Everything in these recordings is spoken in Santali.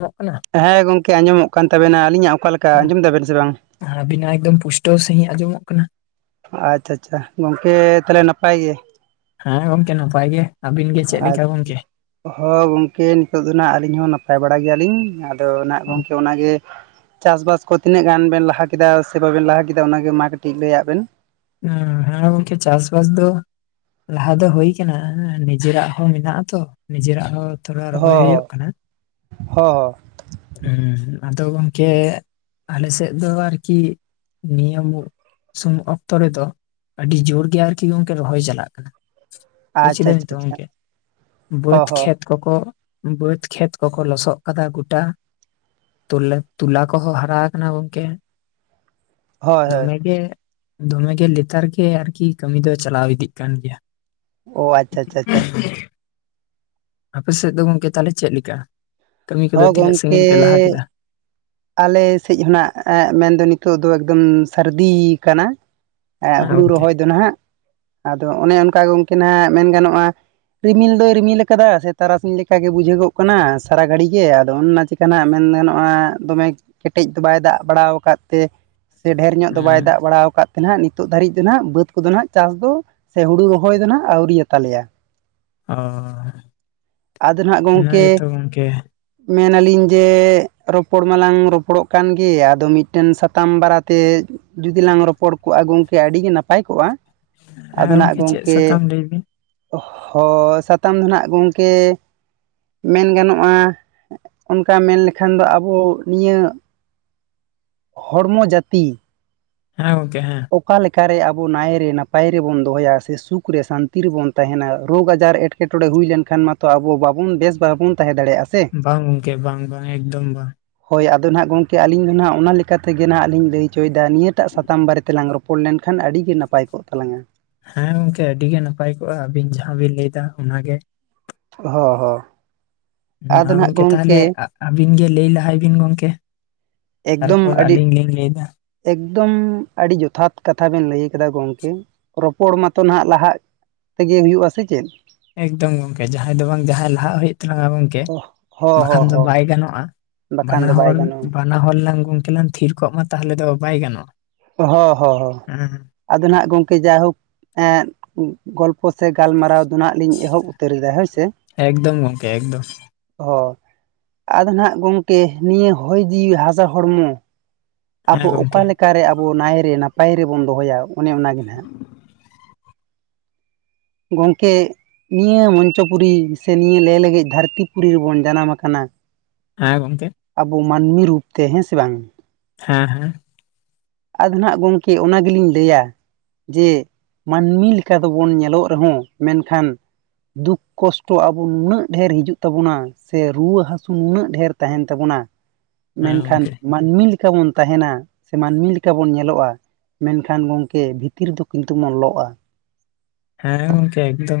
ᱟᱸᱡᱚᱢᱚᱜ ᱠᱟᱱᱟ ᱦᱮᱸ ᱜᱚᱝᱠᱮ ᱟᱸᱡᱚᱢᱚᱜ ᱠᱟᱱ ᱛᱟᱵᱮᱱᱟ ᱟᱹᱞᱤᱧᱟᱜ ᱚᱠᱟ ᱞᱮᱠᱟ ᱟᱸᱡᱚᱢ ᱫᱟᱵᱮᱱ ᱥᱮ ᱵᱟᱝ ᱾ ᱟᱵᱤᱱᱟᱜ ᱮᱠᱫᱚᱢ ᱯᱩᱥᱴᱟᱹᱣ ᱥᱟᱹᱦᱤᱡ ᱟᱸᱡᱚᱢᱚᱜ ᱠᱟᱱᱟ ᱾ ᱟᱪᱪᱷᱟ ᱟᱪᱪᱷᱟ ᱜᱚᱝᱠᱮ ᱛᱟᱦᱚᱞᱮ ᱱᱟᱯᱟᱭ ᱜᱮ ᱾ ᱦᱮᱸ ᱜᱚᱝᱠᱮ ᱱᱟᱯᱟᱭ ᱜᱮ ᱟᱹᱵᱤᱱ ᱜᱮ ᱪᱮᱫ ᱞᱮᱠᱟ ᱜᱚᱝᱠᱮ ᱾ ᱦᱚᱭ ᱜᱚᱝᱠᱮ ᱱᱤᱛᱚᱜ ᱫᱚ ᱦᱟᱸᱜ ᱟᱹᱞᱤᱧ ᱦᱚᱸ ᱱᱟᱯᱟᱭ ᱵᱟᱲᱟ ᱜᱮᱭᱟᱞᱤᱧ ᱾ ᱟᱫᱚ ᱱᱟᱜ ᱚ, ᱜᱚᱝᱠᱮ ᱚᱱᱟ ᱜᱮ ᱾ ᱪᱟᱥᱵᱟᱥ ᱠᱚ ᱛᱤᱱᱟᱹᱜ ᱜᱟᱱ ᱵᱮᱱ ᱞᱟᱦᱟ ᱠᱮᱫᱟ ᱥᱮ ᱵᱟᱵᱮᱱ ᱞᱟᱦᱟ ᱠᱮᱫᱟ ᱚᱱᱟᱜᱮ ᱢᱟ ᱠᱟᱹᱴᱤᱡ ᱞᱟᱹᱭᱟᱜ ᱵᱮᱱ ᱾ ᱦᱚ ᱦᱮᱸ ᱜᱚᱝᱠᱮ ᱪᱟᱥᱵᱟᱥ ᱫᱚ ᱾ ᱞᱟᱦᱟ ᱫᱚ ᱦᱳᱭ ᱠᱟᱱᱟ ᱱᱤᱡᱮᱨᱟᱜ ᱦᱚᱸ ᱢᱮᱱᱟᱜᱼᱟ ᱛᱚ ᱱᱤᱡᱮᱨᱟᱜ ᱦᱚᱸ ᱾ ᱦᱚ ᱦᱚ ᱾ ᱦᱮᱸ ᱟᱫᱚ ᱜᱚᱢᱠᱮ ᱟᱞᱮ ᱥᱮᱫ ᱫᱚ ᱟᱨᱠᱤ ᱱᱤᱭᱟᱹ ᱾ ᱥᱩᱱᱩ ᱚᱠᱛᱚ ᱨᱮᱫᱚ ᱟᱹᱰᱤ ᱡᱳᱨ ᱜᱮ ᱟᱨᱠᱤ ᱜᱚᱝᱠᱮ ᱨᱚᱦᱚᱭ ᱪᱟᱞᱟᱜ ᱠᱟᱱᱟ ᱾ ᱦᱚᱸ ᱵᱩᱪ ᱟᱪᱪᱷᱟ ᱠᱮᱫᱟ ᱵᱤᱱ ᱛᱚ ᱟᱪᱪᱷᱟ ᱟᱪᱪᱷᱟ ᱜᱚᱝᱠᱮ ᱦᱚᱸ ᱵᱟᱹᱫᱽ ᱦᱚᱸ ᱠᱷᱮᱛ ᱾ ᱠᱚᱠᱚ ᱵᱟᱹᱫᱽ ᱠᱷᱮᱛ ᱠᱚᱠᱚ ᱞᱚᱥᱚᱜ ᱠᱟᱫᱟ ᱜᱚᱴᱟ ᱾ ᱛᱩᱞᱟ ᱛᱩᱞᱟ ᱠᱚᱦᱚᱸ ᱦᱟᱨᱟ ᱟᱠᱟᱱᱟ ᱜᱚᱝᱠᱮ ᱦᱳᱭ ᱦᱳᱭ ᱫᱚᱢᱮ ᱜᱮ ᱾ ᱫᱚᱢᱮ ᱜᱮ ᱞᱮᱛᱟᱲ ᱜᱮ ᱟᱨᱠᱤ ᱠᱟᱹᱢᱤ ᱫᱚ ᱪᱟᱞᱟᱣ ᱤᱫᱤᱜ ᱠᱟᱱ ᱜᱮᱭᱟ ᱾ ᱚ ᱟᱪᱪᱷᱟ ᱪᱷᱟ ᱪᱷᱟ ᱪᱷᱟ᱾ ᱟᱯᱮ ᱥᱮᱫ ᱫᱚ ᱜᱚᱝᱠᱮ ᱛᱟᱦᱚᱞᱮ ᱪᱮᱫ ᱞᱮᱠᱟ ᱠᱟᱹᱢᱤ ᱠᱚᱫᱚ ᱦᱚᱸ ᱛᱤᱱᱟᱹᱜ ᱜᱚᱝᱠᱮ ᱥᱟᱹᱜᱤᱧ ᱯᱮ ᱞᱟᱦᱟ ᱠᱮᱫᱟ ᱾ ᱟᱞᱮ ᱥᱮᱫ ᱦᱚᱸ ᱱᱟᱜ ᱢᱮᱱᱫᱚ ᱱᱤᱛᱚᱜ ᱫᱚ ᱮᱠᱫᱚᱢ ᱥᱟᱹᱨᱫᱤ ᱠᱟᱱᱟ ᱾ ᱦᱮᱸ ᱦᱩᱲᱩ ᱜᱚᱝᱠᱮ ᱨᱚᱦᱚᱭ ᱫᱚ ᱱᱟᱜ ᱟᱫᱚ ᱚᱱᱮ ᱚᱱᱠᱟ ᱜᱚᱢᱠᱮ ᱦᱟᱸᱜ ᱢᱮᱱ ᱜᱟᱱᱚᱜᱼᱟ ᱾ ᱨᱤᱢᱤᱞ ᱫᱚᱭ ᱨᱤᱢᱤᱞ ᱟᱠᱟᱫᱟ ᱥᱮ ᱛᱟᱨᱟᱥᱤᱧ ᱞᱮᱠᱟ ᱜᱮ ᱵᱩᱡᱷᱟᱹᱜᱚᱜ ᱠᱟᱱᱟ ᱥᱟᱨᱟ ᱜᱷᱟᱹᱲᱤ ᱜᱮ ᱟᱫᱚ ᱚᱱ ᱪᱤᱠ ᱾ ᱠᱟᱱᱟ ᱢᱮᱱᱫᱟᱱᱚᱜᱼᱟ ᱾ ᱫᱚᱢᱮ ᱠᱮᱴᱮᱡ ᱫᱚ ᱵᱟᱭ ᱫᱟᱜ ᱵᱟᱲᱟ ᱟᱠᱟᱫ ᱛᱮ ᱥᱮ ᱰᱷᱮᱨ ᱧᱚᱜ ᱫᱚ ᱵᱟᱭ ᱦᱩᱸ ᱫᱟᱜ ᱵᱟᱲᱟ ᱟᱠᱟᱫ ᱾ ᱛᱮ ᱱᱟᱦᱟᱜ ᱱᱤᱛᱚᱜ ᱫᱷᱟᱹᱨᱤᱡ ᱫᱚ ᱱᱟᱦᱟᱜ ᱵᱟᱹᱫᱽ ᱠᱚᱫᱚ ᱱᱟᱦᱱᱟᱜ ᱪᱟᱥ ᱫᱚ ᱥᱮ ᱦᱩᱲᱩ ᱨᱚᱦᱚᱭ ᱫᱚ ᱱᱟᱦᱟᱜ ᱟᱹᱣᱨᱤᱭᱟᱛᱟᱞᱮᱭᱟ ᱾ ᱚ ᱟᱫᱚ ᱱᱟᱦᱟᱸᱜ ᱚᱱᱟ ᱜᱚᱝᱠᱮ ᱜᱮᱛᱚ ᱜᱚᱝᱠᱮ ᱾ ᱢᱮᱱᱟᱞᱤᱧ ᱡᱮ ᱨᱚᱯᱚᱲ ᱢᱟᱞᱟᱝ ᱨᱚᱯᱚᱲᱚᱜ ᱠᱟᱱ ᱟᱫᱚ ᱢᱤᱫᱴᱮᱱ ᱥᱟᱛᱟᱢ ᱵᱟᱨᱟᱛᱮ ᱾ ᱡᱩᱫᱤ ᱞᱟᱝ ᱨᱚᱯᱚᱲ ᱠᱚᱜᱼᱟ ᱜᱚᱝᱠᱮ ᱟᱹᱰᱤ ᱜᱮ ᱱᱟᱯᱟᱭ ᱠᱚᱜᱼᱟ ᱾ ᱦᱮᱸ ᱟᱫᱚ ᱱᱟᱜ ᱪᱮᱫ ᱜᱚᱝᱠᱮ ᱥᱟᱛᱟᱢ ᱞᱟᱹᱭ ᱵᱤᱱ ᱦᱚᱭ ᱥᱟᱛᱟᱢ ᱫᱚ ᱱᱟᱜ ᱜᱚᱝᱠᱮ ᱾ ᱢᱮᱱ ᱜᱟᱱᱚᱜᱼᱟ ᱚᱱᱠᱟ ᱢᱮᱱ ᱞᱮᱠᱷᱟᱱ ᱫᱚ ᱟᱵᱚ ᱱᱤᱭᱟᱹ ᱾ ᱦᱚᱲᱢᱚ ᱡᱟᱹᱛᱤ ᱾ ᱦᱮᱸ ᱜᱚᱝᱠᱮ ᱦᱮᱸ ᱾ ᱚᱠᱟ ᱞᱮᱠᱟ ᱨᱮ ᱟᱵᱚ ᱱᱟᱭᱨᱮ ᱱᱟᱯᱟᱭ ᱨᱮᱵᱚᱱ ᱫᱚᱦᱚᱭᱟ ᱥᱮ ᱥᱩᱠ ᱨᱮ ᱥᱟᱱᱛᱤ ᱨᱮᱵᱚᱱ ᱛᱟᱦᱮᱸᱱᱟ ᱨᱳᱜᱽ ᱟᱡᱟᱨ ᱮᱴᱠᱮᱴᱚᱬ ᱾ ᱮᱴᱠᱮᱴᱚᱲᱮ ᱦᱩᱭ ᱞᱮᱱᱠᱷᱟᱱ ᱢᱟᱛᱚ ᱟᱵᱚ ᱵᱟᱵᱚᱱ ᱵᱮᱥ ᱵᱟᱵᱚᱱ ᱛᱟᱦᱮᱸ ᱫᱟᱲᱮᱭᱟᱜᱼᱟ ᱾ ᱵᱟᱝ ᱜᱚᱝᱠᱮ ᱵᱟᱝ ᱵᱟᱝ ᱮᱠᱫᱚᱢ ᱵᱟᱝ ᱾ ᱦᱳᱭ ᱟᱫᱚ ᱱᱟᱦᱟᱜ ᱜᱚᱢᱠᱮ ᱟᱹᱞᱤᱧ ᱫᱚ ᱱᱟᱦᱟᱜ ᱚᱱᱟ ᱞᱮᱠᱟ ᱛᱮᱜᱮ ᱱᱟᱦᱟᱜ ᱞᱤᱧ ᱞᱟᱹᱭ ᱦᱚᱪᱚᱭᱮᱫᱟ ᱱᱤᱭᱟᱹᱴᱟᱜ ᱥᱟᱛᱟᱢ ᱵᱟᱨᱮ ᱛᱮ ᱾ ᱨᱚᱯᱚᱲ ᱞᱮᱱᱠᱷᱟᱱ ᱟᱹᱰᱤ ᱜᱮ ᱱᱟᱯᱟᱭ ᱠᱚᱜ ᱛᱟᱞᱟᱝᱟ ᱾ ᱦᱮᱸ ᱜᱚᱝᱠᱮ ᱟᱹᱰᱤ ᱜᱮ ᱱᱟᱯᱟᱭ ᱠᱚᱜᱼᱟ ᱟᱹᱵᱤᱱ ᱡᱟᱦᱟᱸ ᱵᱤᱱ ᱞᱟᱹᱭ ᱮᱫᱟ ᱚᱱᱟ ᱜᱮ ᱾ ᱦᱚᱸ ᱦᱚᱸ ᱾ ᱢᱟ ᱜᱚᱢᱠᱮ ᱛᱟᱦᱚᱞᱮ ᱟᱹᱵᱤᱱ ᱜᱮ ᱞᱟᱹᱭ ᱞᱟᱦᱟᱭ ᱵᱤᱱ ᱜᱚᱢᱠᱮ ᱾ ᱮᱠᱫᱚᱢ ᱟᱹᱰᱤ ᱾ ᱮᱠᱫᱚᱢ ᱟᱹᱰᱤ ᱡᱚᱛᱷᱟᱛ ᱠᱟᱛᱷᱟ ᱵᱮᱱ ᱞᱟᱹᱭ ᱠᱟᱫᱟ ᱜᱚᱢᱠᱮ ᱨᱚᱯᱚᱲ ᱢᱟᱛᱚ ᱱᱟᱦᱟᱜ ᱞᱟᱦᱟᱜ ᱾ ᱛᱮᱜᱮ ᱦᱩᱭᱩᱜᱼᱟ ᱥᱮ ᱪᱮᱫ ᱾ ᱮᱠᱫᱚᱢ ᱜᱚᱝᱠᱮ ᱡᱟᱦᱟᱸᱭ ᱫᱚ ᱵᱟᱝ ᱡᱟᱦᱟᱸᱭ ᱞᱟᱦᱟᱜ ᱦᱩᱭᱩᱜ ᱛᱟᱞᱟᱝᱟ ᱜᱚᱝᱠᱮ ᱾ ᱠᱮ ᱚ ᱦᱚᱸ ᱦᱚᱸ ᱵᱟᱠᱷᱟᱱ ᱫᱚ ᱦᱚᱸ ᱵᱟᱭ ᱜᱟᱱᱚᱜᱼᱟ ᱵᱟᱠᱷᱟᱱ ᱵᱟᱱᱟ ᱫᱚ ᱵᱟᱭ ᱦᱚᱲ ᱜᱟᱱᱚᱜᱼᱟ ᱾ ᱵᱟᱱᱟ ᱦᱚᱲᱞᱟᱝ ᱜᱚᱝᱠᱮ ᱞᱟᱝ ᱛᱷᱤᱨ ᱠᱚᱜ ᱢᱟ ᱛᱟᱦᱚᱞᱮ ᱫᱚ ᱵᱟᱭ ᱜᱟᱱᱚᱜᱼᱟ ᱾ ᱦᱚᱸ ᱦᱚᱸ ᱟᱫᱚ ᱦᱟᱸᱜ ᱜᱚᱢᱠᱮ ᱡᱟᱭᱦᱳᱠ ᱾ ᱮᱜ ᱜᱚᱞᱯᱚ ᱥᱮ ᱜᱟᱞᱢᱟᱨᱟᱣ ᱫᱚ ᱞᱤᱧ ᱮᱦᱚᱵ ᱩᱛᱟᱹᱨ ᱮᱟ ᱦᱳᱭ ᱥᱮ ᱾ ᱮᱠᱫᱚᱢ ᱜᱚᱢᱠᱮ ᱮᱠᱫᱚᱢ ᱾ ᱚ ᱟᱫᱚ ᱱᱟᱦᱟᱜ ᱜᱚᱝᱠᱮ ᱱᱤᱭᱟᱹ ᱦᱚᱭ ᱡᱤᱣᱤ ᱦᱟᱥᱟ ᱦᱚᱲᱢᱚ ᱾ ᱦᱮᱸ ᱟᱵᱚ ᱚᱠᱟ ᱜᱚᱝᱠᱮ ᱞᱮᱠᱟᱨᱮ ᱟᱵᱚ ᱱᱟᱭᱨᱮ ᱱᱟᱯᱟᱭ ᱨᱮ ᱵᱚᱱ ᱫᱚᱦᱚᱭᱟ ᱚᱱᱮ ᱚᱱᱟᱜᱮ ᱱᱟᱦᱟᱜ [inaudible] ᱜᱚᱝᱠᱮ ᱱᱤᱭᱟᱹ ᱢᱚᱧᱪᱚᱯᱩᱨᱤ ᱥᱮ ᱱᱤᱭᱟᱹ ᱞᱮ ᱞᱮᱜᱮᱡ ᱫᱷᱟᱹᱨᱛᱤ ᱯᱩᱨᱤ ᱨᱮᱵᱚᱱ ᱡᱟᱱᱟᱢ ᱟᱠᱟᱱᱟ᱾ ᱮᱸ ᱜᱚᱝᱠᱮ ᱟᱵᱚ ᱢᱟᱱᱢᱤ ᱨᱩᱯ ᱛᱮ ᱦᱮᱸ ᱥᱮ ᱵᱟᱝ ᱦᱮᱸ ᱦᱮᱸ ᱟᱫᱚ ᱱᱟᱜ ᱜᱚᱝᱠᱮ ᱚᱱᱟ ᱜᱮᱞᱤᱧ ᱞᱟᱹᱭᱟ᱾ ᱡᱮ ᱢᱟᱹᱱᱢᱤ ᱞᱮᱠᱟ ᱫᱚᱵᱚᱱ ᱧᱮᱞᱚᱜ ᱨᱮᱦᱚᱸ ᱢᱮᱱᱠᱷᱟᱱ ᱫᱩᱠ ᱠᱚᱥᱴᱚ ᱟᱵᱚ ᱱᱩᱱᱟᱹᱜ ᱰᱷᱮᱨ ᱦᱤᱡᱩᱜ ᱛᱟᱵᱩᱱᱟ ᱥᱮ ᱨᱩᱣᱟᱹ ᱦᱟᱹᱥᱩ ᱱᱩᱱᱟᱹᱜ ᱰᱷᱮᱨ ᱛᱟᱦᱮᱱ ᱛᱟᱵᱚᱱᱟ᱾ ᱦᱮᱸ ᱢᱮᱱᱠᱷᱟᱱ ᱜᱚᱝᱠᱮ ᱢᱟᱹᱱᱢᱤ ᱞᱮᱠᱟ ᱵᱚᱱ ᱛᱟᱦᱮᱱᱟ ᱥᱮ ᱢᱟᱹᱱᱢᱤ ᱞᱮᱠᱟ ᱵᱚᱱ ᱧᱮᱞᱚᱜ-ᱟ᱾ ᱢᱮᱱᱠᱷᱟᱱ ᱜᱚᱝᱠᱮ ᱵᱷᱤᱛᱤᱨ ᱫᱚ ᱠᱤᱱᱛᱩ ᱵᱚᱱ ᱞᱚᱜ-ᱟ᱾ ᱦᱮᱸ ᱜᱚᱝᱠᱮ ᱮᱠᱫᱚᱢ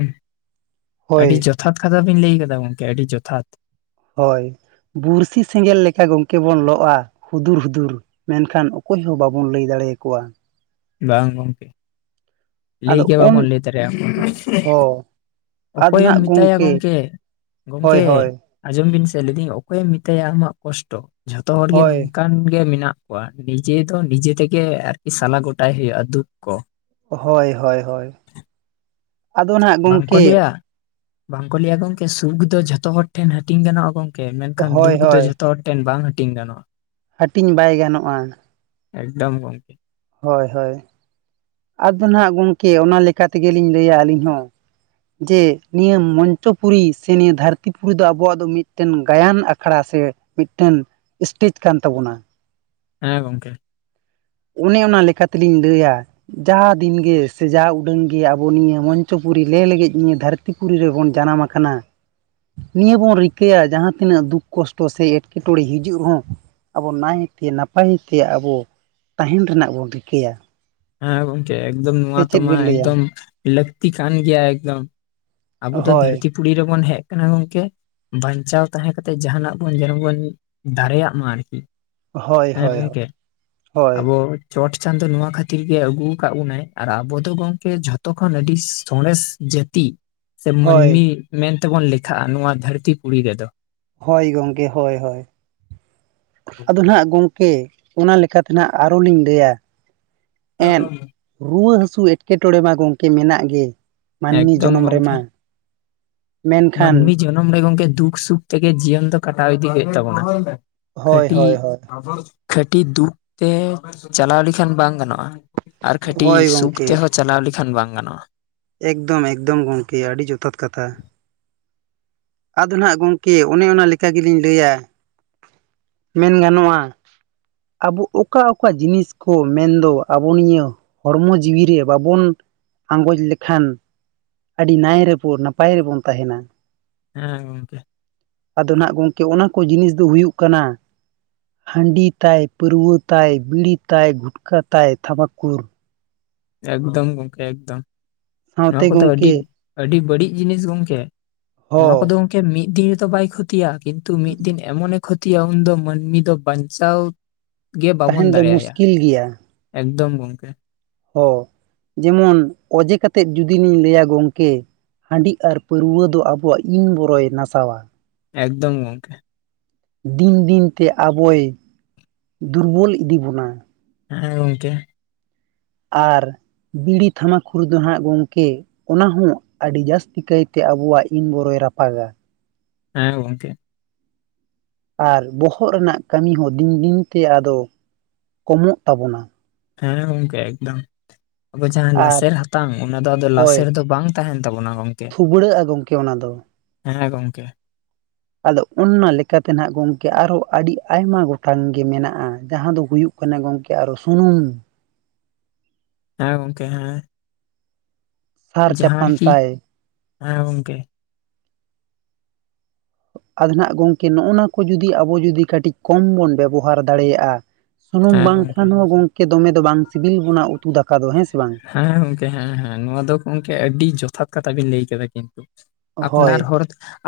ᱟᱹᱰᱤ ᱦᱳᱭ ᱡᱚᱛᱷᱟᱛ ᱠᱟᱛᱷᱟ ᱵᱤᱱ ᱞᱟᱹᱭ ᱠᱟᱫᱟ ᱜᱚᱝᱠᱮ ᱟᱹᱰᱤ ᱡᱚᱛᱷᱟᱛ ᱦᱳᱭ ᱵᱩᱬᱥᱤ ᱥᱮᱸᱜᱮᱞ ᱞᱮᱠᱟ ᱜᱚᱝᱠᱮ ᱵᱚᱱ ᱞᱚᱜ-ᱟ᱾ ᱦᱩᱫᱩᱨ ᱦᱩᱫᱩᱨ ᱢᱮᱱᱠᱷᱟᱱ ᱚᱠᱚᱭ ᱦᱚᱸ ᱵᱟᱵᱚᱱ ᱞᱟᱹᱭ ᱫᱟᱲᱮ ᱭᱟᱠᱚᱣᱟ᱾ ᱵᱟᱝ ᱜᱚᱝᱠᱮ ᱞᱟᱹᱭ ᱟᱫᱚ ᱜᱮ ᱚᱱ ᱵᱟᱵᱚᱱ ᱞᱟᱹᱭ ᱫᱟᱨᱮ ᱭᱟᱠᱚᱣᱟ ᱦᱚᱸ ᱟᱫᱚ ᱚᱠᱚᱭᱮᱢ ᱱᱟᱜ ᱢᱮᱛᱟᱭᱟ ᱜᱚᱝᱠᱮ ᱦᱳᱭ ᱜᱚᱝᱠᱮ ᱦᱳᱭ ᱟᱸᱡᱚᱢ ᱵᱤᱱ ᱥᱮ ᱞᱮᱫᱤᱧ ᱚᱠᱚᱭᱮᱢ ᱢᱮᱛᱟᱭᱟ ᱟᱢᱟᱜ ᱠᱚᱥᱴᱚ ᱡᱷᱚᱛᱚ ᱦᱚᱲᱜ ᱜᱮ ᱦᱳᱭ ᱱᱚᱝᱠᱟ ᱠᱟᱱ ᱜᱮ ᱢᱮᱱᱟᱜ ᱠᱚᱣᱟ ᱱᱤᱡᱮ ᱫᱚ ᱱᱤᱡᱮ ᱛᱮᱜᱮ ᱟᱨᱠᱤ ᱥᱟᱞᱟ ᱜᱚᱴᱟᱭ ᱦᱩᱭᱩᱜᱼᱟ ᱫᱩᱠ ᱠᱚ ᱦᱳᱭ ᱦᱳᱭ ᱦᱳᱭ ᱟᱫᱚ ᱱᱟᱜ ᱵᱟᱝᱠᱚ ᱜᱚᱝᱠᱮ ᱞᱟᱹᱭᱟ ᱵᱟᱝᱠᱚ ᱞᱟᱹᱭᱟ ᱜᱚᱝᱠᱮ ᱥᱩᱠ ᱫᱚ ᱡᱷᱚᱛᱚ ᱦᱚᱲ ᱴᱷᱮᱱ ᱦᱟᱹᱴᱤᱧ ᱜᱟᱱᱚᱜ-ᱟ ᱜᱚᱝ ᱠᱮ ᱢᱮᱱᱠᱷᱟᱱ ᱦᱳᱭ ᱫᱩᱠ ᱫᱚ ᱦᱳᱭ ᱡᱷᱚᱛᱚ ᱦᱚᱲ ᱴᱷᱮᱱ ᱵᱟᱝ ᱦᱟᱹᱴᱤᱧ ᱜᱟᱱᱚᱜ-ᱟ᱾ ᱦᱟᱹᱴᱤᱧ ᱵᱟᱭ ᱜᱟᱱᱚᱜ-ᱟ᱾ ᱮᱠᱫᱚᱢ ᱜᱚᱝᱠᱮ ᱦᱳᱭ ᱦᱳᱭ ᱟᱫᱚ ᱱᱟᱜ ᱜᱚᱝᱠᱮ ᱚᱱᱟ ᱞᱮᱠᱟ ᱛᱮᱜᱮ ᱞᱤᱧ ᱞᱟᱹᱭᱟ ᱟᱞᱤᱧ ᱦᱚᱸ ᱡᱮ ᱱᱤᱭᱟᱹ ᱢᱚᱧᱪᱚ ᱯᱩᱨᱤ ᱥᱮ ᱱᱤᱭᱟᱹ ᱫᱷᱟᱹᱨᱛᱤ ᱯᱩᱨᱤ ᱫᱚ ᱟᱵᱚᱣᱟᱜ ᱫᱚ ᱢᱤᱫᱴᱮᱱ ᱜᱟᱭᱟᱱ ᱟᱠᱷᱲᱟ ᱥᱮ ᱢᱤᱫᱴᱮᱱ ᱥᱴᱮᱡᱽ ᱠᱟᱱ ᱛᱟᱵᱚᱱᱟ᱾ ᱦᱮᱸ ᱜᱚᱝᱠᱮ ᱚᱱᱮ ᱚᱱᱟ ᱞᱮᱠᱟ ᱛᱮᱞᱤᱧ ᱞᱟᱹᱭᱟ, ᱡᱟ ᱫᱤᱱᱜᱮ ᱥᱮ ᱡᱟ ᱩᱰᱟᱹᱝ ᱜᱮ ᱟᱵᱚ ᱱᱤᱭᱟᱹ ᱢᱚᱧᱪᱚ ᱯᱩᱨᱤ ᱞᱮ ᱞᱮᱜᱮᱡ ᱱᱤᱭᱟᱹ ᱫᱷᱟᱨ ᱛᱤ ᱯᱤ ᱨᱮᱵᱚᱱ ᱡᱟᱱᱟᱢ ᱟᱠᱟᱱᱟ, ᱱᱤᱭᱟᱹ ᱵᱚᱱ ᱨᱤᱠᱟᱹᱭᱟ ᱡᱟᱦᱟᱸ ᱛᱤᱱᱟᱹᱜ ᱫᱩᱠ ᱠᱚᱥᱴᱚ ᱥᱮ ᱮᱴᱠᱮ ᱴᱚᱬᱮ ᱦᱤᱡᱩᱜ ᱨᱮᱦᱚᱸ ᱟᱵᱚ ᱱᱟᱭᱛᱮ ᱱᱟᱯᱟᱭ ᱛᱮ ᱟᱵᱚ ᱛᱟᱦᱮᱱ ᱨᱮᱱᱟᱜ ᱵᱚᱱ ᱨᱤᱠᱟᱹᱭᱟ᱾ ᱦᱮᱸ ᱜᱚᱝᱠᱮ ᱮᱠᱫᱚᱢ ᱱᱚᱣᱟ ᱥᱮ ᱛᱚ ᱪᱮᱫ ᱢᱟ ᱵᱤᱱ ᱞᱟᱹᱭᱟ ᱮᱠᱫᱚᱢ ᱞᱟᱹᱠᱛᱤ ᱠᱟᱱ ᱜᱮᱭᱟ ᱮᱠᱫᱚᱢ᱾ ᱟᱵᱚ ᱦᱳᱭ ᱫᱷᱟᱹᱲᱛᱤ ᱯᱩᱲᱤ ᱨᱮᱵᱚᱱ ᱦᱮᱜ ᱠᱟᱱᱟ ᱜᱚᱝᱠᱮ? ᱵᱟᱧᱪᱟᱣ ᱛᱟᱦᱮᱸ ᱠᱟᱛᱮ ᱡᱟᱦᱟᱱᱟᱜ ᱵᱚᱱ ᱡᱮᱱᱚ ᱵᱚᱱ ᱫᱟᱲᱮᱭᱟᱜ ᱢᱟ ᱟᱨᱠᱤ ᱦᱳᱭ ᱦᱮᱸ ᱦᱳᱭ ᱦᱳᱭ ᱜᱚᱝᱠᱮ ᱦᱳᱭ ᱟᱵᱚ ᱪᱚᱴ ᱪᱟᱸᱫᱚ ᱱᱚᱣᱟ ᱠᱷᱟᱹᱛᱤᱨ ᱜᱮ ᱟᱹᱜᱩ ᱠᱟᱜ ᱵᱚᱱᱟᱭ ᱟᱨ ᱟᱵᱚ ᱫᱚ ᱜᱚᱝᱠᱮ ᱡᱷᱚᱛᱚ ᱠᱷᱚᱱ ᱟᱹᱰᱤ ᱥᱚᱬᱮᱥ ᱡᱟᱹᱛᱤ ᱥᱮ ᱦᱳᱭ ᱢᱟᱹᱱᱢᱤ ᱢᱮᱱ ᱛᱮᱵᱚᱱ ᱞᱮᱠᱷᱟᱜ-ᱟ ᱱᱚᱣᱟ ᱫᱷᱟᱹᱲᱛᱤ ᱯᱩᱲᱤ ᱨᱮᱫᱚ᱾ ᱦᱳᱭ ᱜᱚᱝᱠᱮ ᱦᱳᱭ ᱦᱳᱭ ᱟᱫᱚ ᱱᱟᱜ ᱜᱚᱝᱠᱮ ᱚᱱᱟ ᱞᱮᱠᱟᱛᱮ ᱱᱟᱜ ᱟᱨᱚ ᱞᱤᱧ ᱞᱟᱹᱭᱟ ᱮᱫ ᱨᱩᱣᱟᱹ ᱦᱟᱹᱥᱩ ᱮᱸᱴᱠᱮᱴᱚᱬᱮ ᱢᱟ ᱜᱚᱝᱠᱮ ᱢᱮᱱᱟᱜ ᱜᱮ ᱢᱟᱹᱱᱢᱤ ᱮᱠᱫᱚᱢ ᱡᱚᱱᱚᱢ ᱨᱮᱢᱟ ᱜᱚᱝᱠᱮ ᱢᱮᱱᱠᱷᱟᱱ ᱢᱟᱹᱱᱢᱤ ᱡᱚᱱᱚᱢ ᱨᱮ ᱜᱚᱝᱠᱮ ᱫᱩᱠ ᱥᱩᱠ ᱛᱮᱜᱮ ᱡᱤᱭᱚᱱ ᱫᱚ ᱠᱟᱴᱟᱣ ᱤᱫᱤ ᱦᱩᱭᱩᱜ ᱛᱟᱵᱚᱱᱟ ᱦᱳᱭ ᱠᱷᱟᱹᱴᱤ ᱦᱳᱭ ᱦᱳᱭ ᱠᱷᱟᱹᱴᱤ ᱫᱩᱠ ᱛᱮ ᱪᱟᱞᱟᱣ ᱞᱮᱠᱷᱟᱱ ᱵᱟᱝ ᱜᱟᱱᱚᱜ-ᱟ ᱟᱨ ᱠᱷᱟᱹᱴᱤ ᱦᱳᱭ ᱥᱩᱠ ᱜᱚᱝᱠᱮ ᱛᱮᱦᱚᱸ ᱪᱟᱞᱟᱣ ᱞᱮᱠᱷᱟᱱ ᱵᱟᱝ ᱜᱟᱱᱚᱜ-ᱟ ᱮᱠᱫᱚᱢ ᱮᱠᱫᱚᱢ ᱜᱚᱝᱠᱮ ᱟᱹᱰᱤ ᱡᱚᱛᱷᱟᱛ ᱠᱟᱛᱷᱟ ᱟᱫᱚ ᱱᱟᱜ ᱜᱚᱝᱠᱮ ᱚᱱᱮ ᱚᱱᱟ ᱞᱮᱠᱟ ᱜᱮᱞᱤᱧ ᱞᱟᱹᱭᱟ ᱢᱮᱱ ᱜᱟᱱᱚᱟ ᱟᱵᱚ ᱚᱠᱟ ᱚᱠᱟ ᱡᱤᱱᱤᱥ ᱠᱚ ᱢᱮᱱᱫᱚ ᱟᱵᱚ ᱱᱤᱭᱟᱹ ᱦᱚᱲᱢᱚ ᱡᱤᱣᱤᱨᱮ ᱵᱟᱵᱚᱱ ᱟᱸᱜᱚᱡᱽ ᱞᱮᱠᱷᱟᱱ ᱟᱹᱰᱤ ᱱᱟᱭ ᱨᱮᱵᱚ ᱱᱟᱯᱟᱭ ᱨᱮᱵᱚᱱ ᱛᱟᱦᱮᱱᱟ ᱦᱮᱸ ᱜᱚᱝᱠᱮ ᱟᱫᱚ ᱱᱟᱦᱟᱸᱜ ᱜᱚᱢᱠᱮ ᱚᱱᱟ ᱠᱚ ᱡᱤᱱᱤᱥ ᱫᱚ ᱦᱩᱭᱩᱜ ᱠᱟᱱᱟ ᱦᱟᱺᱰᱤ ᱛᱟᱭ ᱯᱟᱹᱨᱣᱟᱹ ᱛᱟᱭ ᱵᱤᱲᱤ ᱛᱟᱭ ᱜᱩᱴᱠᱟ ᱛᱟᱭ ᱛᱷᱟᱢᱟᱠᱩᱨ ᱮᱠᱫᱚᱢ ᱜᱚᱝᱠᱮ ᱮᱠᱫᱚᱢ ᱱᱚᱣᱟ ᱥᱟᱶᱛᱮ ᱠᱚᱫᱚ ᱟᱹᱰᱤ ᱜᱚᱢᱠᱮ ᱟᱹᱰᱤ ᱵᱟᱹᱲᱤᱡ ᱡᱤᱱᱤᱥ ᱜᱚᱝᱠᱮ ᱱᱚᱣᱟ ᱠᱚᱫᱚ ᱦᱚ ᱜᱚᱢᱠᱮ ᱢᱤᱫ ᱫᱤᱱ ᱨᱮᱛᱚ ᱵᱟᱭ ᱠᱷᱚᱛᱤᱭᱟ ᱠᱤᱱᱛᱩ ᱢᱤᱫ ᱫᱤᱱ ᱮᱢᱚᱱ ᱮᱠ ᱠᱷᱚᱛᱤᱭᱟ ᱩᱱᱫᱚ ᱢᱟᱹᱱᱢᱤ ᱫᱚ ᱵᱟᱧᱪᱟᱣ ᱜᱮ ᱵᱟᱵᱚᱱ ᱛᱟᱦᱮᱱ ᱫᱚ ᱫᱟᱲᱮᱼᱟᱭᱟ ᱢᱩᱥᱠᱤᱞ ᱮᱠᱫᱚᱢ ᱜᱚᱢᱠᱮ ᱦᱚᱸ ᱡᱮᱢᱚᱱ ᱚᱡᱮ ᱠᱟᱛᱮᱫ ᱡᱩᱫᱤ ᱞᱤᱧ ᱞᱟᱹᱭᱟ ᱜᱚᱢᱠᱮ ᱦᱟᱺᱰᱤ ᱟᱨ ᱯᱟᱹᱨᱣᱟᱹ ᱫᱚ ᱟᱵᱚᱣᱟᱜ ᱤᱱ ᱵᱚᱨᱚᱭ ᱱᱟᱥᱟᱣᱟ ᱮᱠᱫᱚᱢ ᱜᱚᱢᱠᱮ ᱫᱤᱱ ᱫᱤᱱᱛᱮ ᱟᱵᱚᱭ ᱫᱩᱨᱵᱚᱞ ᱤᱫᱤ ᱵᱚᱱᱟ ᱦᱮᱸ ᱜᱚᱝᱠᱮ ᱟᱨ ᱵᱤᱲᱤ ᱛᱷᱟᱢᱟᱠᱩᱨ ᱫᱚ ᱦᱟᱸᱜ ᱜᱚᱢᱠᱮ ᱚᱱᱟ ᱦᱚᱸ ᱟᱹᱰᱤ ᱡᱟᱹᱥᱛᱤ ᱠᱟᱭᱛᱮ ᱟᱵᱚᱣᱟᱜ ᱤᱱ ᱵᱚᱨᱚᱭ ᱨᱟᱯᱟᱜᱟ ᱦᱮᱸ ᱜᱚᱢᱠᱮ ᱟᱨ ᱵᱚᱦᱚᱜ ᱨᱮᱱᱟᱜ ᱠᱟᱹᱢᱤ ᱦᱚᱸ ᱫᱤᱱ ᱫᱤᱱ ᱛᱮ ᱟᱫᱚ ᱠᱚᱢᱚᱜ ᱛᱟᱵᱚᱱᱟ ᱦᱮᱸ ᱜᱚᱝᱠᱮ ᱮᱠᱫᱚᱢ ᱟᱵᱚ ᱡᱟᱦᱟᱸ ᱟᱨ ᱞᱟᱥᱮᱨ ᱦᱟᱛᱟᱝ ᱚᱱᱟ ᱫᱚ ᱟᱫᱚ ᱞᱟᱥᱮᱨ ᱫᱚ ᱵᱟᱝ ᱛᱟᱦᱮᱸᱱ ᱛᱟᱵᱚᱱᱟ ᱜᱚᱝᱠᱮ ᱯᱷᱩᱵᱲᱟᱹᱜᱼᱟ ᱜᱚᱢᱠᱮ ᱚᱱᱟ ᱫᱚ ᱦᱮᱸ ᱜᱚᱝᱠᱮ ᱟᱫᱚ ᱚᱱᱟ ᱞᱮᱠᱟᱛᱮ ᱱᱟᱦᱟᱸᱜ ᱜᱚᱢᱠᱮ ᱟᱨᱦᱚᱸ ᱟᱹᱰᱤ ᱟᱭᱢᱟ ᱜᱚᱴᱟᱝ ᱜᱮ ᱢᱮᱱᱟᱜᱼᱟ ᱡᱟᱦᱟᱸ ᱫᱚ ᱦᱩᱭᱩᱜ ᱠᱟᱱᱟ ᱠᱟᱱᱟ ᱜᱚᱝᱠᱮ ᱟᱨ ᱦᱚᱸ ᱥᱩᱱᱩᱢ ᱦᱮᱸ ᱜᱚᱝᱠᱮ ᱦᱮᱸ ᱥᱟᱨ ᱡᱟᱦᱟᱸ ᱪᱟᱯᱟᱱ ᱠᱤ ᱛᱟᱭ ᱦᱮᱸ ᱜᱚᱝᱠᱮ ᱟᱫᱚ ᱱᱟᱦᱟᱸᱜ ᱜᱚᱢᱠᱮ ᱱᱚᱜᱼᱚ ᱱᱚᱣᱟ ᱠᱚ ᱡᱩᱫᱤ ᱟᱵᱚ ᱡᱩᱫᱤ ᱠᱟᱹᱴᱤᱡ ᱠᱚᱢ ᱵᱚᱱ ᱵᱮᱵᱚᱦᱟᱨ ᱫᱟᱲᱮᱭᱟᱜᱼᱟ ᱥᱩᱱᱩᱢ ᱦᱮᱸ ᱜᱚᱝᱠᱮ ᱵᱟᱝᱠᱷᱟᱱ ᱦᱚᱸ ᱜᱚᱝᱠᱮ ᱫᱚᱢᱮ ᱫᱚ ᱵᱟᱝ ᱥᱤᱵᱤᱞ ᱵᱚᱱᱟ ᱩᱛᱩ ᱫᱟᱠᱟ ᱫᱚ ᱦᱮᱸ ᱥᱮ ᱵᱟᱝ ᱦᱮᱸ ᱜᱚᱝᱠᱮ ᱦᱮᱸ ᱦᱮᱸ ᱱᱚᱣᱟ ᱫᱚ ᱜᱚᱝᱠᱮ ᱟᱹᱰᱤ ᱡᱚᱛᱷᱟᱛ ᱠᱟᱛᱷᱟ ᱵᱮᱱ ᱞᱟᱹᱭ ᱠᱮᱫᱟ ᱠᱤᱱᱛᱩ ᱦᱳᱭ ᱟᱯᱱᱟᱨ ᱦᱚᱲ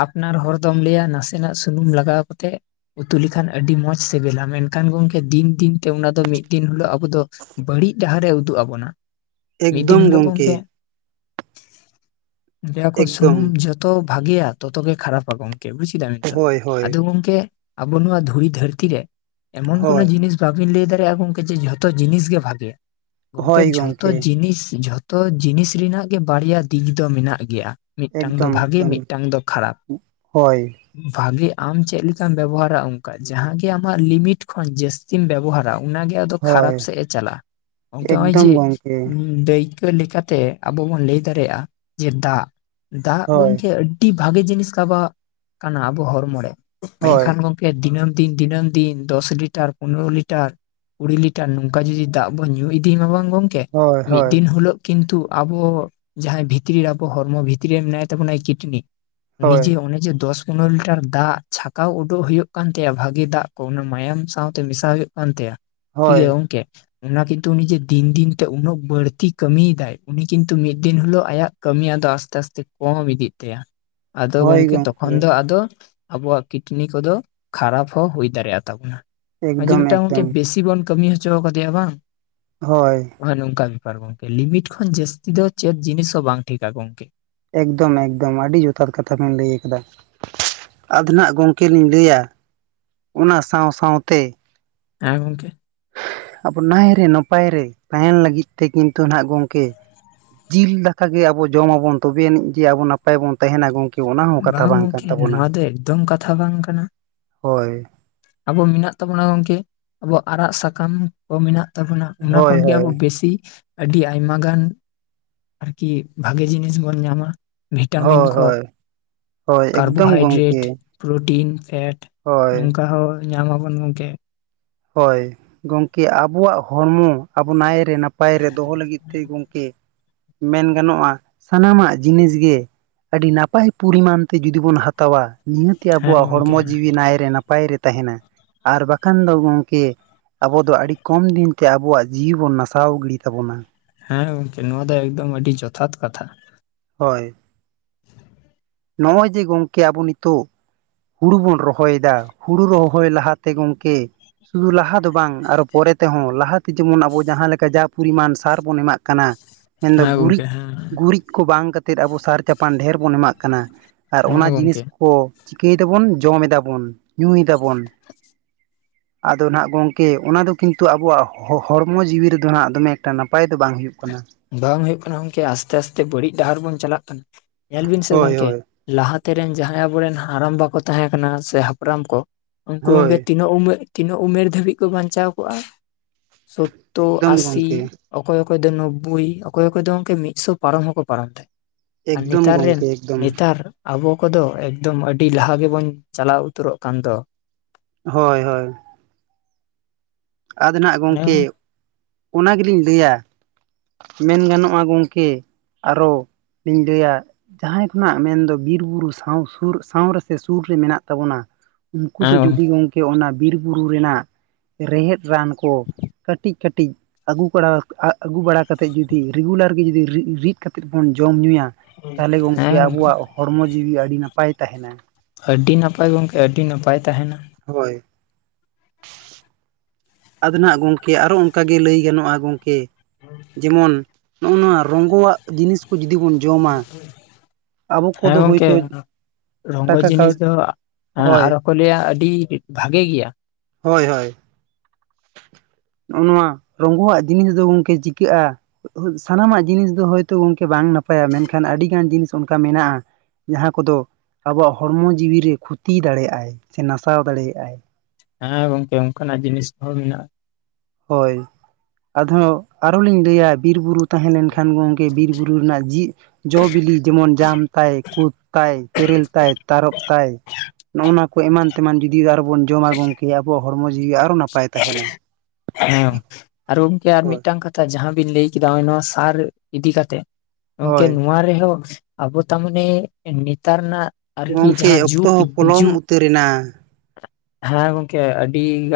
ᱟᱯᱱᱟᱨ ᱦᱚᱲ ᱫᱚᱢ ᱞᱟᱹᱭᱟ ᱱᱟᱥᱮᱱᱟᱜ ᱥᱩᱱᱩᱢ ᱞᱟᱜᱟᱣ ᱠᱟᱛᱮᱜ ᱩᱛᱩ ᱞᱮᱠᱷᱟᱱ ᱟᱹᱰᱤ ᱢᱚᱡᱽ ᱥᱤᱵᱤᱞᱟ ᱢᱮᱱᱠᱷᱟᱱ ᱜᱚᱢᱠᱮ ᱫᱤᱱ ᱫᱤᱱ ᱛᱮ ᱚᱱᱟ ᱫᱚ ᱢᱤᱫ ᱫᱤᱱ ᱦᱤᱞᱚᱜ ᱟᱵᱚ ᱫᱚ ᱵᱟᱹᱲᱤᱡ ᱰᱟᱦᱟᱨᱮ ᱩᱫᱩᱜ ᱟᱵᱚᱱᱟ ᱢᱤᱫ ᱫᱤᱱ ᱮᱠᱫᱚᱢ ᱦᱤᱞᱳᱜ ᱜᱚᱢᱠᱮ ᱜᱚᱝᱠᱮ ᱞᱟᱹᱭᱟ ᱠᱚ ᱮᱠᱫᱚᱢ ᱥᱩᱱᱩᱢ ᱡᱚᱛᱚ ᱵᱷᱟᱜᱮᱭᱟ ᱛᱚᱛᱚ ᱜᱮ ᱠᱷᱟᱨᱟᱯᱟ ᱜᱚᱝᱠᱮ ᱠᱮ ᱵᱩᱡᱽ ᱠᱮᱫᱟᱵᱮᱱ ᱛᱚ ᱦᱳᱭ ᱦᱳᱭ ᱟᱫᱚ ᱜᱚᱝᱠᱮ ᱟᱵᱚ ᱱᱚᱣᱟ ᱫᱷᱩᱲᱤ ᱫᱷᱟᱹᱨᱛᱤ ᱨᱮ ᱮᱢᱚᱱ ᱠᱳᱱᱳ ᱦᱳᱭ ᱡᱤᱱᱤᱥ ᱵᱟᱮᱱ ᱞᱟᱹᱭ ᱫᱟᱲᱮᱭᱟᱜᱼᱟ ᱜᱚᱝᱠᱮ ᱡᱮ ᱡᱚᱛᱚ ᱡᱤᱱᱤᱥ ᱜᱮ ᱵᱷᱟᱜᱮᱭᱟ ᱜᱚᱝᱠᱮ ᱦᱳᱭ ᱡᱚ ᱜᱚᱢᱠᱮ ᱡᱤᱱᱤᱥ ᱡᱚᱛᱚ ᱡᱤᱱᱤᱥ ᱨᱮᱱᱟᱜ ᱜᱮ ᱵᱟᱹᱲᱤᱡᱼᱟᱜ ᱫᱤᱠ ᱫᱚ ᱢᱮᱱᱟᱜ ᱜᱮᱭᱟ ᱢᱤᱫᱴᱟᱝ ᱫᱚ ᱮᱠᱫᱚᱢ ᱵᱷᱟᱜᱮ ᱮᱠᱫᱚᱢ ᱢᱤᱫᱴᱟᱝ ᱫᱚ ᱠᱷᱟᱨᱟᱯ ᱦᱳᱭ ᱵᱷᱟᱜᱤ ᱟᱢ ᱪᱮᱫ ᱞᱮᱠᱟᱢ ᱵᱮᱵᱚᱦᱟᱨᱟ ᱚᱱᱠᱟ ᱡᱟᱦᱟᱸᱜᱮ ᱟᱢᱟᱜ ᱞᱤᱢᱤᱴ ᱠᱷᱚᱱ ᱡᱟᱹᱥᱛᱤᱢ ᱵᱮᱵᱚᱦᱟᱨᱟ ᱚᱱᱟᱜᱮ ᱟᱫᱚ ᱦᱳᱭ ᱠᱷᱟᱨᱟᱯ ᱥᱮᱫ ᱮ ᱪᱟᱞᱟᱜᱼᱟ ᱜᱚᱝᱠᱮ ᱱᱚᱜᱼᱚᱭ ᱡᱮ ᱮᱠᱫᱚᱢ ᱜᱚᱢᱠᱮ ᱫᱟᱹᱭ ᱟᱹ ᱞᱮᱠᱟᱛᱮ ᱟᱵᱚ ᱵᱚᱱ ᱞᱟᱹᱭ ᱫᱟᱲᱮᱭᱟᱜᱼᱟ ᱡᱮ ᱫᱟᱜ ᱫᱟᱜ ᱦᱳᱭ ᱜᱚᱢᱠᱮ ᱟᱹᱰᱤ ᱟᱹᱰᱤ ᱵᱷᱟᱜᱤ ᱡᱤᱱᱤᱥ ᱠᱟᱵᱟ ᱠᱟᱱᱟ ᱟᱵᱚ ᱦᱚᱲᱢᱚ ᱨᱮ ᱦᱳᱭ ᱢᱮᱱᱠᱷᱟᱱ ᱫᱤᱱᱟᱹᱢ ᱫᱤᱱ ᱫᱤᱱᱟᱹᱢ ᱫᱤᱱ ᱫᱚᱥ ᱞᱤᱴᱟᱨ ᱯᱚᱱᱮᱨᱚ ᱞᱤᱴᱟᱨ ᱠᱩᱲᱤ ᱞᱤᱴᱟᱨ ᱱᱚᱝᱠᱟ ᱡᱩᱫᱤ ᱫᱟᱜ ᱵᱚᱱ ᱧᱩ ᱤᱫᱤ ᱢᱟ ᱵᱟᱝ ᱜᱚᱝᱠᱮ ᱦᱳᱭ ᱢᱤᱫ ᱦᱳᱭ ᱫᱤᱱ ᱦᱤᱞᱚᱜ ᱠᱤᱱᱛᱩ ᱟᱵᱚ ᱡᱟᱦᱟᱸᱭ ᱵᱷᱤᱛᱨᱤ ᱨᱮ ᱟᱵᱚ ᱦᱚᱲᱢᱚ ᱵᱷᱤᱛᱨᱤ ᱨᱮ ᱢᱮᱱᱟᱭ ᱛᱟᱵᱚᱱᱟᱭ ᱠᱤᱰᱱᱤ ᱩᱱᱤ ᱦᱳᱭ ᱡᱮ ᱩᱱᱤ ᱡᱮ ᱫᱚᱥ ᱩᱱᱚ ᱞᱤᱴᱟᱨ ᱫᱟᱜ ᱪᱷᱟᱠᱟᱣ ᱩᱰᱩᱜ ᱦᱩᱭᱩᱜ ᱠᱟᱱ ᱛᱟᱭᱟ ᱵᱷᱟᱜᱤ ᱫᱟᱜ ᱠᱚ ᱚᱱᱟ ᱢᱟᱭᱟᱢ ᱥᱟᱶᱛᱮ ᱢᱮᱥᱟ ᱦᱩᱭᱩᱜ ᱠᱟᱱ ᱛᱟᱭᱟ ᱴᱷᱤᱠ ᱦᱳᱭ ᱜᱮᱭᱟ ᱜᱚᱝᱠᱮ ᱚᱱᱟ ᱠᱤᱱᱛᱩ ᱩᱱᱤ ᱩᱱᱤᱡᱮ ᱫᱤᱱ ᱫᱤᱱ ᱛᱮ ᱩᱱᱟᱹᱜ ᱵᱟᱹᱲᱛᱤᱭ ᱠᱟᱹᱢᱤᱭᱮᱫᱟᱭ ᱩᱱᱤ ᱠᱤᱱᱛᱩ ᱢᱤᱫ ᱫᱤᱱ ᱦᱤᱞᱚᱜ ᱟᱭᱟᱜ ᱠᱟᱹᱢᱤᱭᱟᱜ ᱫᱚ ᱟᱥᱛᱮ ᱟᱥᱛᱮ ᱠᱚᱢ ᱤᱫᱤ ᱟᱫᱚ ᱜᱚᱢᱠᱮ ᱛᱚᱠᱷᱚᱱ ᱫᱚ ᱟᱫᱚ ᱟᱵᱚᱣᱟᱜ ᱠᱤᱰᱱᱤ ᱠᱚᱫᱚ ᱠᱷᱟᱨᱟᱯ ᱦᱚᱸ ᱦᱩᱭ ᱫᱟᱲᱮᱭᱟᱜ ᱛᱟᱵᱚᱱᱟ ᱾ ᱟᱨ ᱡᱩᱫᱤ ᱮᱠᱫᱚᱢ ᱢᱤᱫᱴᱟᱝ ᱜᱚᱢᱠᱮ ᱮᱠᱫᱚᱢ ᱵᱮᱥᱤ ᱵᱚᱱ ᱠᱟᱹᱢᱤ ᱦᱚᱪᱚ ᱟᱠᱟᱫᱮᱭᱟ ᱵᱟᱝ ᱦᱳᱭ ᱾ ᱱᱚᱜ ᱱᱚᱢᱠᱟ ᱵᱮᱯᱟᱨ ᱜᱚᱝᱠᱮ ᱞᱤᱢᱤᱴ ᱠᱷᱚᱱ ᱡᱟᱹᱥᱛᱤ ᱫᱚ ᱪᱮᱫ ᱡᱤᱱᱤᱥ ᱦᱚᱸ ᱵᱟᱝ ᱴᱷᱤᱠᱟ ᱜᱚᱢᱠᱮ ᱾ ᱮᱠᱫᱚᱢ ᱮᱠᱫᱚᱢ ᱟᱹᱰᱤ ᱡᱚᱛᱷᱟᱛ ᱠᱟᱛᱷᱟ ᱵᱤᱱ ᱞᱟᱹᱭ ᱟᱠᱟᱫᱟ ᱾ ᱟᱫᱱᱟᱜ ᱜᱚᱢᱠᱮ ᱞᱤᱧ ᱞᱟᱹᱭᱟ ᱚᱱᱟ ᱥᱟᱶ ᱥᱟᱶ ᱛᱮ ᱦᱮᱸ ᱜᱚᱢᱠᱮ ᱾ ᱟᱵᱚ ᱱᱟᱭᱨᱮ ᱱᱟᱯᱟᱭ ᱨᱮ ᱛᱟᱸᱦᱮᱱ ᱞᱟᱹᱜᱤᱫ ᱛᱮ ᱠᱤᱱᱛᱩ ᱱᱟᱜ ᱜᱚᱢᱠᱮ ᱡᱤᱞ ᱫᱟᱠᱟ ᱜᱮ ᱟᱵᱚ ᱡᱚᱢᱟᱵᱚᱱ ᱛᱚᱵᱮ ᱟᱹᱱᱤᱡ ᱡᱮ ᱟᱵᱚ ᱱᱟᱯᱟᱭ ᱵᱚᱱ ᱛᱟᱸᱦᱮᱱᱟ ᱜᱚᱝᱠᱮ ᱚᱱᱟ ᱦᱚᱸ ᱠᱟᱛᱷᱟ ᱵᱟᱝ ᱠᱟᱱ ᱜᱚᱝᱠᱮ ᱛᱟᱵᱚᱱᱟ, ᱱᱚᱣᱟ ᱫᱚ ᱮᱠᱫᱚᱢ ᱠᱟᱛᱷᱟ ᱵᱟᱝ ᱠᱟᱱᱟ ᱦᱳᱭ ᱾ ᱟᱵᱚ ᱢᱮᱱᱟᱜ ᱛᱟᱵᱚᱱᱟ ᱜᱚᱢᱠᱮ ᱟᱵᱚᱣᱟᱜ ᱟᱲᱟᱜ ᱥᱟᱠᱟᱢ ᱾ ᱠᱚ ᱢᱮᱱᱟᱜ ᱛᱟᱵᱚᱱᱟ ᱚᱱᱟ ᱦᱳᱭ ᱠᱷᱚᱱ ᱜᱮ ᱦᱳᱭ ᱟᱵᱚ ᱵᱮᱥᱤ ᱟᱹᱰᱤ ᱟᱭᱢᱟ ᱜᱟᱱ ᱟᱨᱠᱤ ᱵᱷᱟᱜᱮ ᱡᱤᱱᱤᱥ ᱵᱚᱱ ᱧᱟᱢᱟ ᱾ ᱵᱷᱤᱴᱟᱢᱤᱱ ᱦᱳᱭ ᱠᱚ ᱦᱳᱭ ᱦᱳᱭ ᱮᱠᱫᱚᱢ ᱠᱟᱨᱵᱳᱦᱟᱭᱰᱨᱮᱴ ᱜᱚᱢᱠᱮ ᱯᱨᱳᱴᱤᱱ, ᱯᱷᱮᱴ ᱾ ᱦᱳᱭ ᱱᱚᱝᱠᱟ ᱦᱚᱸ ᱧᱟᱢ ᱟᱵᱚᱱ ᱜᱚᱢᱠᱮ ᱾ ᱦᱳᱭ ᱜᱚᱢᱠᱮ ᱟᱵᱚᱣᱟᱜ ᱦᱚᱲᱢᱚ ᱟᱵᱚ ᱱᱟᱭ ᱨᱮ ᱱᱟᱯᱟᱭ ᱨᱮ ᱫᱚᱦᱚ ᱞᱟᱹᱜᱤᱫ ᱛᱮ ᱜᱚᱢᱠᱮ ᱢᱮᱱ ᱜᱟᱱᱚᱜᱼᱟ ᱥᱟᱱᱟᱢᱟᱜ ᱡᱤᱱᱤᱥ ᱜᱮ ᱟᱹᱰᱤ ᱱᱟᱯᱟᱭ ᱯᱚᱨᱤᱢᱟᱱ ᱛᱮ ᱡᱩᱫᱤ ᱵᱚᱱ ᱦᱟᱛᱟᱣᱼᱟ ᱱᱤᱭᱟᱹᱛᱮᱜᱮ ᱦᱮᱸ ᱟᱵᱚᱣᱟᱜ ᱜᱚᱝᱠᱮ ᱦᱚᱲᱢᱚ ᱡᱤᱣᱤ ᱱᱟᱭ ᱨᱮ ᱱᱟᱯᱟᱭ ᱨᱮ ᱛᱟᱸᱦᱮᱱᱟ ᱟᱨ ᱵᱟᱠᱷᱟᱱ ᱫᱚ ᱜᱚᱢᱠᱮ ᱟᱵᱚ ᱫᱚ ᱟᱹᱰᱤ ᱠᱚᱢ ᱫᱤᱱ ᱛᱮ ᱟᱵᱚᱣᱟᱜ ᱡᱤᱣᱤ ᱵᱚᱱ ᱱᱟᱥᱟᱣ ᱜᱤᱰᱤ ᱛᱟᱵᱚᱱᱟ ᱾ ᱦᱮᱸ ᱜᱚᱢᱠᱮ ᱱᱚᱣᱟ ᱫᱚ ᱮᱠᱫᱚᱢ ᱟᱹᱰᱤ ᱡᱚᱛᱷᱟᱛ ᱠᱟᱛᱷᱟ ᱾ ᱦᱳᱭ ᱾ ᱱᱚᱜᱼᱚᱭ ᱡᱮ ᱜᱚᱢᱠᱮ ᱟᱵᱚ ᱱᱤᱛᱚᱜ ᱦᱩᱲᱩ ᱵᱚᱱ ᱨᱚᱦᱚᱭᱮᱫᱟ ᱦᱩᱲᱩ ᱨᱚᱦᱚᱭ ᱞᱟᱦᱟ ᱛᱮ ᱜᱚᱢᱠᱮ ᱥᱩᱫᱷᱩ ᱞᱟᱦᱟ ᱫᱚ ᱵᱟᱝ ᱟᱨᱚ ᱯᱚᱨᱮ ᱛᱮᱦᱚᱸ ᱞᱟᱦᱟ ᱛᱮ ᱡᱮᱢᱚᱱ ᱟᱵᱚ ᱡᱟᱦᱟᱸ ᱞᱮᱠᱟ ᱡᱟ ᱯᱚᱨᱤᱢᱟᱱ ᱥᱟᱨ ᱵᱚᱱ ᱮᱢᱟᱜ ᱠᱟᱱᱟ, ᱢᱮᱱᱫᱚ ᱦᱮᱸ ᱜᱚᱝᱠᱮ ᱜᱩᱨᱤᱡ ᱦᱮᱸ ᱜᱩᱨᱤᱡ, ᱠᱚ ᱵᱟᱝ ᱠᱟᱛᱮᱫ ᱟᱵᱚ ᱥᱟᱨ ᱪᱟᱯᱟᱱ ᱰᱷᱮᱨ ᱵᱚᱱ ᱮᱢᱟᱜ ᱠᱟᱱᱟ ᱟᱨ ᱦᱮᱸ ᱚᱱᱟ ᱡᱤᱱᱤᱥ ᱜᱚᱝᱠᱮ ᱠᱚ ᱪᱤᱠᱟᱹᱭ ᱫᱟᱵᱚᱱ? ᱡᱚᱢ ᱮᱫᱟᱵᱚᱱ ᱧᱩᱭ ᱮᱫᱟᱵᱚᱱ ᱾ [inaudible] ᱟᱫᱚ ᱱᱟᱜ ᱜᱚᱢᱠᱮ ᱚᱱᱟ ᱫᱚ ᱠᱤᱱᱛᱩ ᱟᱵᱚᱣᱟᱜ ᱦᱚᱲᱢᱚ ᱡᱤᱣᱤ ᱨᱮᱫᱚ ᱱᱟᱜ ᱫᱚᱢᱮ ᱮᱠᱴᱟ ᱱᱟᱯᱟᱭ ᱫᱚ ᱵᱟᱝ ᱦᱩᱭᱩᱜ ᱠᱟᱱᱟ ᱾ ᱵᱟᱝ ᱦᱩᱭᱩᱜ ᱠᱟᱱᱟ ᱜᱚᱢᱠᱮ ᱟᱥᱛᱮ ᱟᱥᱛᱮ ᱵᱟᱹᱲᱤᱡ ᱰᱟᱦᱟᱨ ᱵᱚᱱ ᱪᱟᱞᱟᱜ ᱠᱟᱱᱟ? ᱧᱮᱞ ᱵᱤᱱ ᱥᱮ ᱦᱳᱭ ᱜᱚᱢᱠᱮ ᱦᱳᱭ ᱾ ᱞᱟᱦᱟᱛᱮᱱ ᱡᱟᱦᱟᱸᱭ ᱟᱵᱚᱨᱮᱱ ᱦᱟᱲᱟᱢ ᱵᱟ ᱠᱚ ᱛᱟᱦᱮᱸ ᱠᱟᱱᱟ ᱥᱮ ᱦᱟᱯᱲᱟᱢ ᱠᱚ, ᱩᱱᱠᱩ ᱦᱳᱭ ᱛᱤᱱᱟᱹᱜ ᱛᱤᱱᱟᱹᱜ ᱩᱢᱮᱨ ᱫᱷᱟᱹᱵᱤᱡ ᱠᱚ ᱵᱟᱧᱪᱟᱣ ᱠᱚᱜᱼᱟ? ᱥᱳᱛᱛᱳᱨ, ᱮᱠᱫᱚᱢ ᱟᱥᱤ ᱜᱚᱢᱠᱮ ᱾ ᱚᱠᱚᱭ ᱚᱠᱚᱭ ᱫᱚ ᱱᱳᱵᱵᱳᱭ ᱚᱠᱚᱭ ᱚᱠᱚᱭ ᱫᱚ ᱢᱤᱫ ᱥᱚ ᱯᱟᱨᱚᱢ ᱦᱚᱸᱠᱚ ᱯᱟᱨᱚᱢ ᱛᱟᱦᱮᱸᱫ ᱾ ᱟᱨ ᱮᱠᱫᱚᱢ ᱱᱮᱛᱟᱨ ᱨᱮᱱ ᱜᱚᱢᱠᱮ ᱮᱠᱫᱚᱢ ᱱᱮᱛᱟᱨ ᱟᱵᱚ ᱠᱚᱫᱚ ᱮᱠᱫᱚᱢ ᱟᱹᱰᱤ ᱞᱟᱦᱟ ᱜᱮᱵᱚᱱ ᱪᱟᱞᱟᱣ ᱩᱛᱟᱹᱨᱚᱜ ᱠᱟᱱ ᱫᱚ ᱾ ᱦᱳᱭ ᱦᱳᱭ ᱾ ᱟᱫᱚ ᱱᱟᱦᱟᱜ ᱚᱱᱮ ᱜᱚᱢᱠᱮ ᱚᱱᱟ ᱜᱮᱞᱤᱧ ᱞᱟᱹᱭᱟ, ᱢᱮᱱ ᱜᱟᱱᱚᱜᱼᱟ ᱜᱚᱢᱠᱮ ᱟᱨᱚ ᱡᱩᱫᱤ ᱞᱤᱧ ᱞᱟᱹᱭᱟ ᱡᱟᱦᱟᱸᱭ ᱠᱷᱚᱱᱟᱜ ᱢᱮᱱᱫᱚ ᱵᱤᱨ ᱵᱩᱨᱩ ᱥᱟᱶ ᱥᱩᱨ ᱥᱟᱶ ᱨᱮᱥᱮ ᱥᱩᱨ ᱨᱮ ᱢᱮᱱᱟᱜ ᱛᱟᱵᱚᱱᱟ, ᱩᱱᱠᱩ ᱫᱚ ᱦᱮᱸ ᱡᱩᱫᱤ ᱜᱚᱢᱠᱮ ᱚᱱᱟ ᱵᱤᱨ ᱵᱩᱨᱩ ᱨᱮᱱᱟᱜ ᱨᱮᱸᱦᱮᱫ ᱨᱟᱱ ᱠᱚ ᱠᱟᱹᱴᱤᱡ ᱠᱟᱹᱴᱤᱡ ᱟᱹᱜᱩ ᱵᱟᱲᱟ ᱟᱹᱜᱩ ᱵᱟᱲᱟ ᱠᱟᱛᱮᱫ ᱡᱩᱫᱤ ᱨᱮᱜᱩᱞᱟᱨ ᱜᱮ ᱡᱩᱫᱤ ᱨᱤᱫ ᱨᱤᱫ ᱠᱟᱛᱮᱫ ᱵᱚᱱ ᱡᱚᱢ ᱧᱩᱭᱟ ᱛᱟᱦᱚᱞᱮ ᱜᱚᱢᱠᱮ ᱦᱮᱸ ᱟᱵᱚᱣᱟᱜ ᱦᱚᱲᱢᱚ ᱡᱤᱣᱤ ᱟᱹᱰᱤ ᱱᱟᱯᱟᱭ ᱛᱟᱸᱦᱮᱱᱟ ᱾ ᱟᱹᱰᱤ ᱱᱟᱯᱟᱭ ᱜᱚᱢᱠᱮ ᱟᱹᱰᱤ ᱱᱟᱯᱟᱭ ᱛᱟᱸᱦᱮᱱᱟ ᱾ ᱦᱳᱭ ᱾ ᱟᱫᱚ ᱱᱟᱜ ᱜᱚᱢᱠᱮ ᱟᱨᱚ ᱚᱱᱠᱟᱜᱮ ᱞᱟᱹᱭ ᱜᱟᱱᱚᱜᱼᱟ ᱜᱚᱢᱠᱮ ᱡᱮᱢᱚᱱ ᱱᱚᱜᱼᱚ ᱱᱚᱣᱟ ᱨᱚᱝᱜᱚᱣᱟᱜ ᱡᱤᱱᱤᱥ ᱡᱚᱫᱤ ᱵᱚᱱ ᱡᱚᱢᱟ [inaudible] ᱟᱵᱚ ᱦᱮᱸ ᱠᱚᱫᱚ ᱜᱚᱝᱠᱮ ᱦᱳᱭᱛᱳ ᱨᱚᱝᱜᱚ ᱴᱟᱠᱟ ᱠᱟᱹᱣᱰᱤ ᱡᱤᱱᱤᱥ ᱫᱚ ᱦᱮᱸ ᱦᱳᱭ ᱟᱨᱦᱚ ᱠᱚ ᱞᱟᱹᱭᱟ ᱟᱹᱰᱤ ᱵᱷᱟᱜᱮ ᱜᱮᱭᱟ᱾ ᱦᱚᱭ ᱦᱚᱭ ᱱᱚᱜᱼᱚ ᱱᱚᱣᱟ ᱨᱚᱝᱜᱚ ᱣᱟᱜ ᱡᱤᱱᱤᱥ ᱫᱚ ᱜᱚᱝᱠᱮ ᱪᱤᱠᱟᱹᱜᱼᱟ ᱥᱟᱱᱟᱢᱟᱜ ᱡᱤᱱᱤᱥ ᱫᱚ ᱦᱳᱭᱛᱳ ᱜᱚᱝᱠᱮ ᱵᱟᱝ ᱱᱟᱯᱟᱭᱟ ᱢᱮᱱᱠᱷᱟᱱ ᱟᱹᱰᱤᱜᱟᱱ ᱡᱤᱱᱤᱥ ᱚᱱᱠᱟ ᱢᱮᱱᱟᱜᱼᱟ ᱡᱟᱦᱟᱸ ᱠᱚᱫᱚ ᱟᱵᱚᱣᱟᱜ ᱦᱚᱲᱢᱚ ᱡᱤᱣᱤᱨᱮ ᱠᱷᱚᱛᱤ ᱫᱟᱲᱮᱭᱟᱜᱟᱭ, ᱥᱮ ᱱᱟᱥᱟᱣ ᱫᱟᱲᱮᱭᱟᱜᱟᱭ᱾ ᱦᱮᱸ ᱜᱚᱝᱠᱮ ᱚᱱᱠᱟᱱᱟᱜ ᱡᱤᱱᱤᱥ ᱠᱚᱦᱚᱸ ᱢᱮᱱᱟᱜᱼᱟ᱾ ᱦᱳᱭ ᱟᱫᱷᱚᱸ ᱟᱨᱚᱸ ᱞᱤᱧ ᱞᱟᱹᱭᱟ ᱵᱤᱨ ᱵᱩᱨᱩ ᱛᱟᱦᱮᱸ ᱞᱮᱱᱠᱷᱟᱱ ᱜᱚᱝᱠᱮ ᱵᱤᱨ ᱵᱩᱨᱩ ᱨᱮᱱᱟᱜ ᱡᱤᱵ ᱡᱚ ᱵᱤᱞᱤ ᱡᱮᱢᱚᱱ ᱡᱟᱢ ᱛᱟᱭ ᱠᱩᱫ ᱛᱟᱭ ᱛᱮᱨᱮᱞ ᱛᱟᱭ ᱛᱟᱨᱚᱯ ᱛᱟᱭ ᱱᱚᱜᱼ ᱱᱟ ᱠᱚ ᱮᱢᱟᱱ ᱛᱮᱢᱟᱱ ᱡᱩᱫᱤ ᱟᱨᱚ ᱵᱚᱱ ᱡᱚᱢᱟ ᱜᱚᱢᱠᱮ ᱟᱵᱚ ᱦᱚᱲᱢᱚ ᱡᱤᱣᱤ ᱟᱨᱚ ᱱᱟᱯᱟᱭ ᱛᱟᱦᱮᱱᱟ᱾ ᱦᱮᱸ ᱜᱚᱝ ᱟᱨᱚ ᱜᱚᱢᱠᱮ ᱟᱨ ᱦᱳᱭ ᱢᱤᱫᱴᱟᱝ ᱠᱟ ᱡᱟᱦᱟᱸ ᱵᱤᱱ ᱞᱟᱹᱭ ᱠᱮᱫᱟ ᱦᱚᱸᱜ-ᱚᱭ ᱱᱚᱣᱟ ᱥᱟᱨ ᱤᱫᱤ ᱠᱟᱛᱮᱜ ᱜᱚᱝᱠᱮ ᱦᱳᱭ ᱱᱚᱣᱟ ᱨᱮᱦᱚᱸ ᱟᱵᱚ ᱛᱟ ᱢᱟᱱᱮ ᱱᱮᱛᱟᱨ ᱱᱟᱜ ᱟᱨᱠᱤ ᱜᱚᱢᱠᱮ ᱡᱟᱦᱟᱸ ᱚᱠᱛᱚ ᱡᱩᱜᱽ ᱦᱚᱸ ᱯᱚᱞᱚᱢ ᱡᱩᱜᱽ ᱩᱛᱟᱹᱨᱮᱱᱟ ᱦᱮᱸ ᱜᱚᱝᱠᱮ ᱟᱹᱰᱤ ᱜᱟ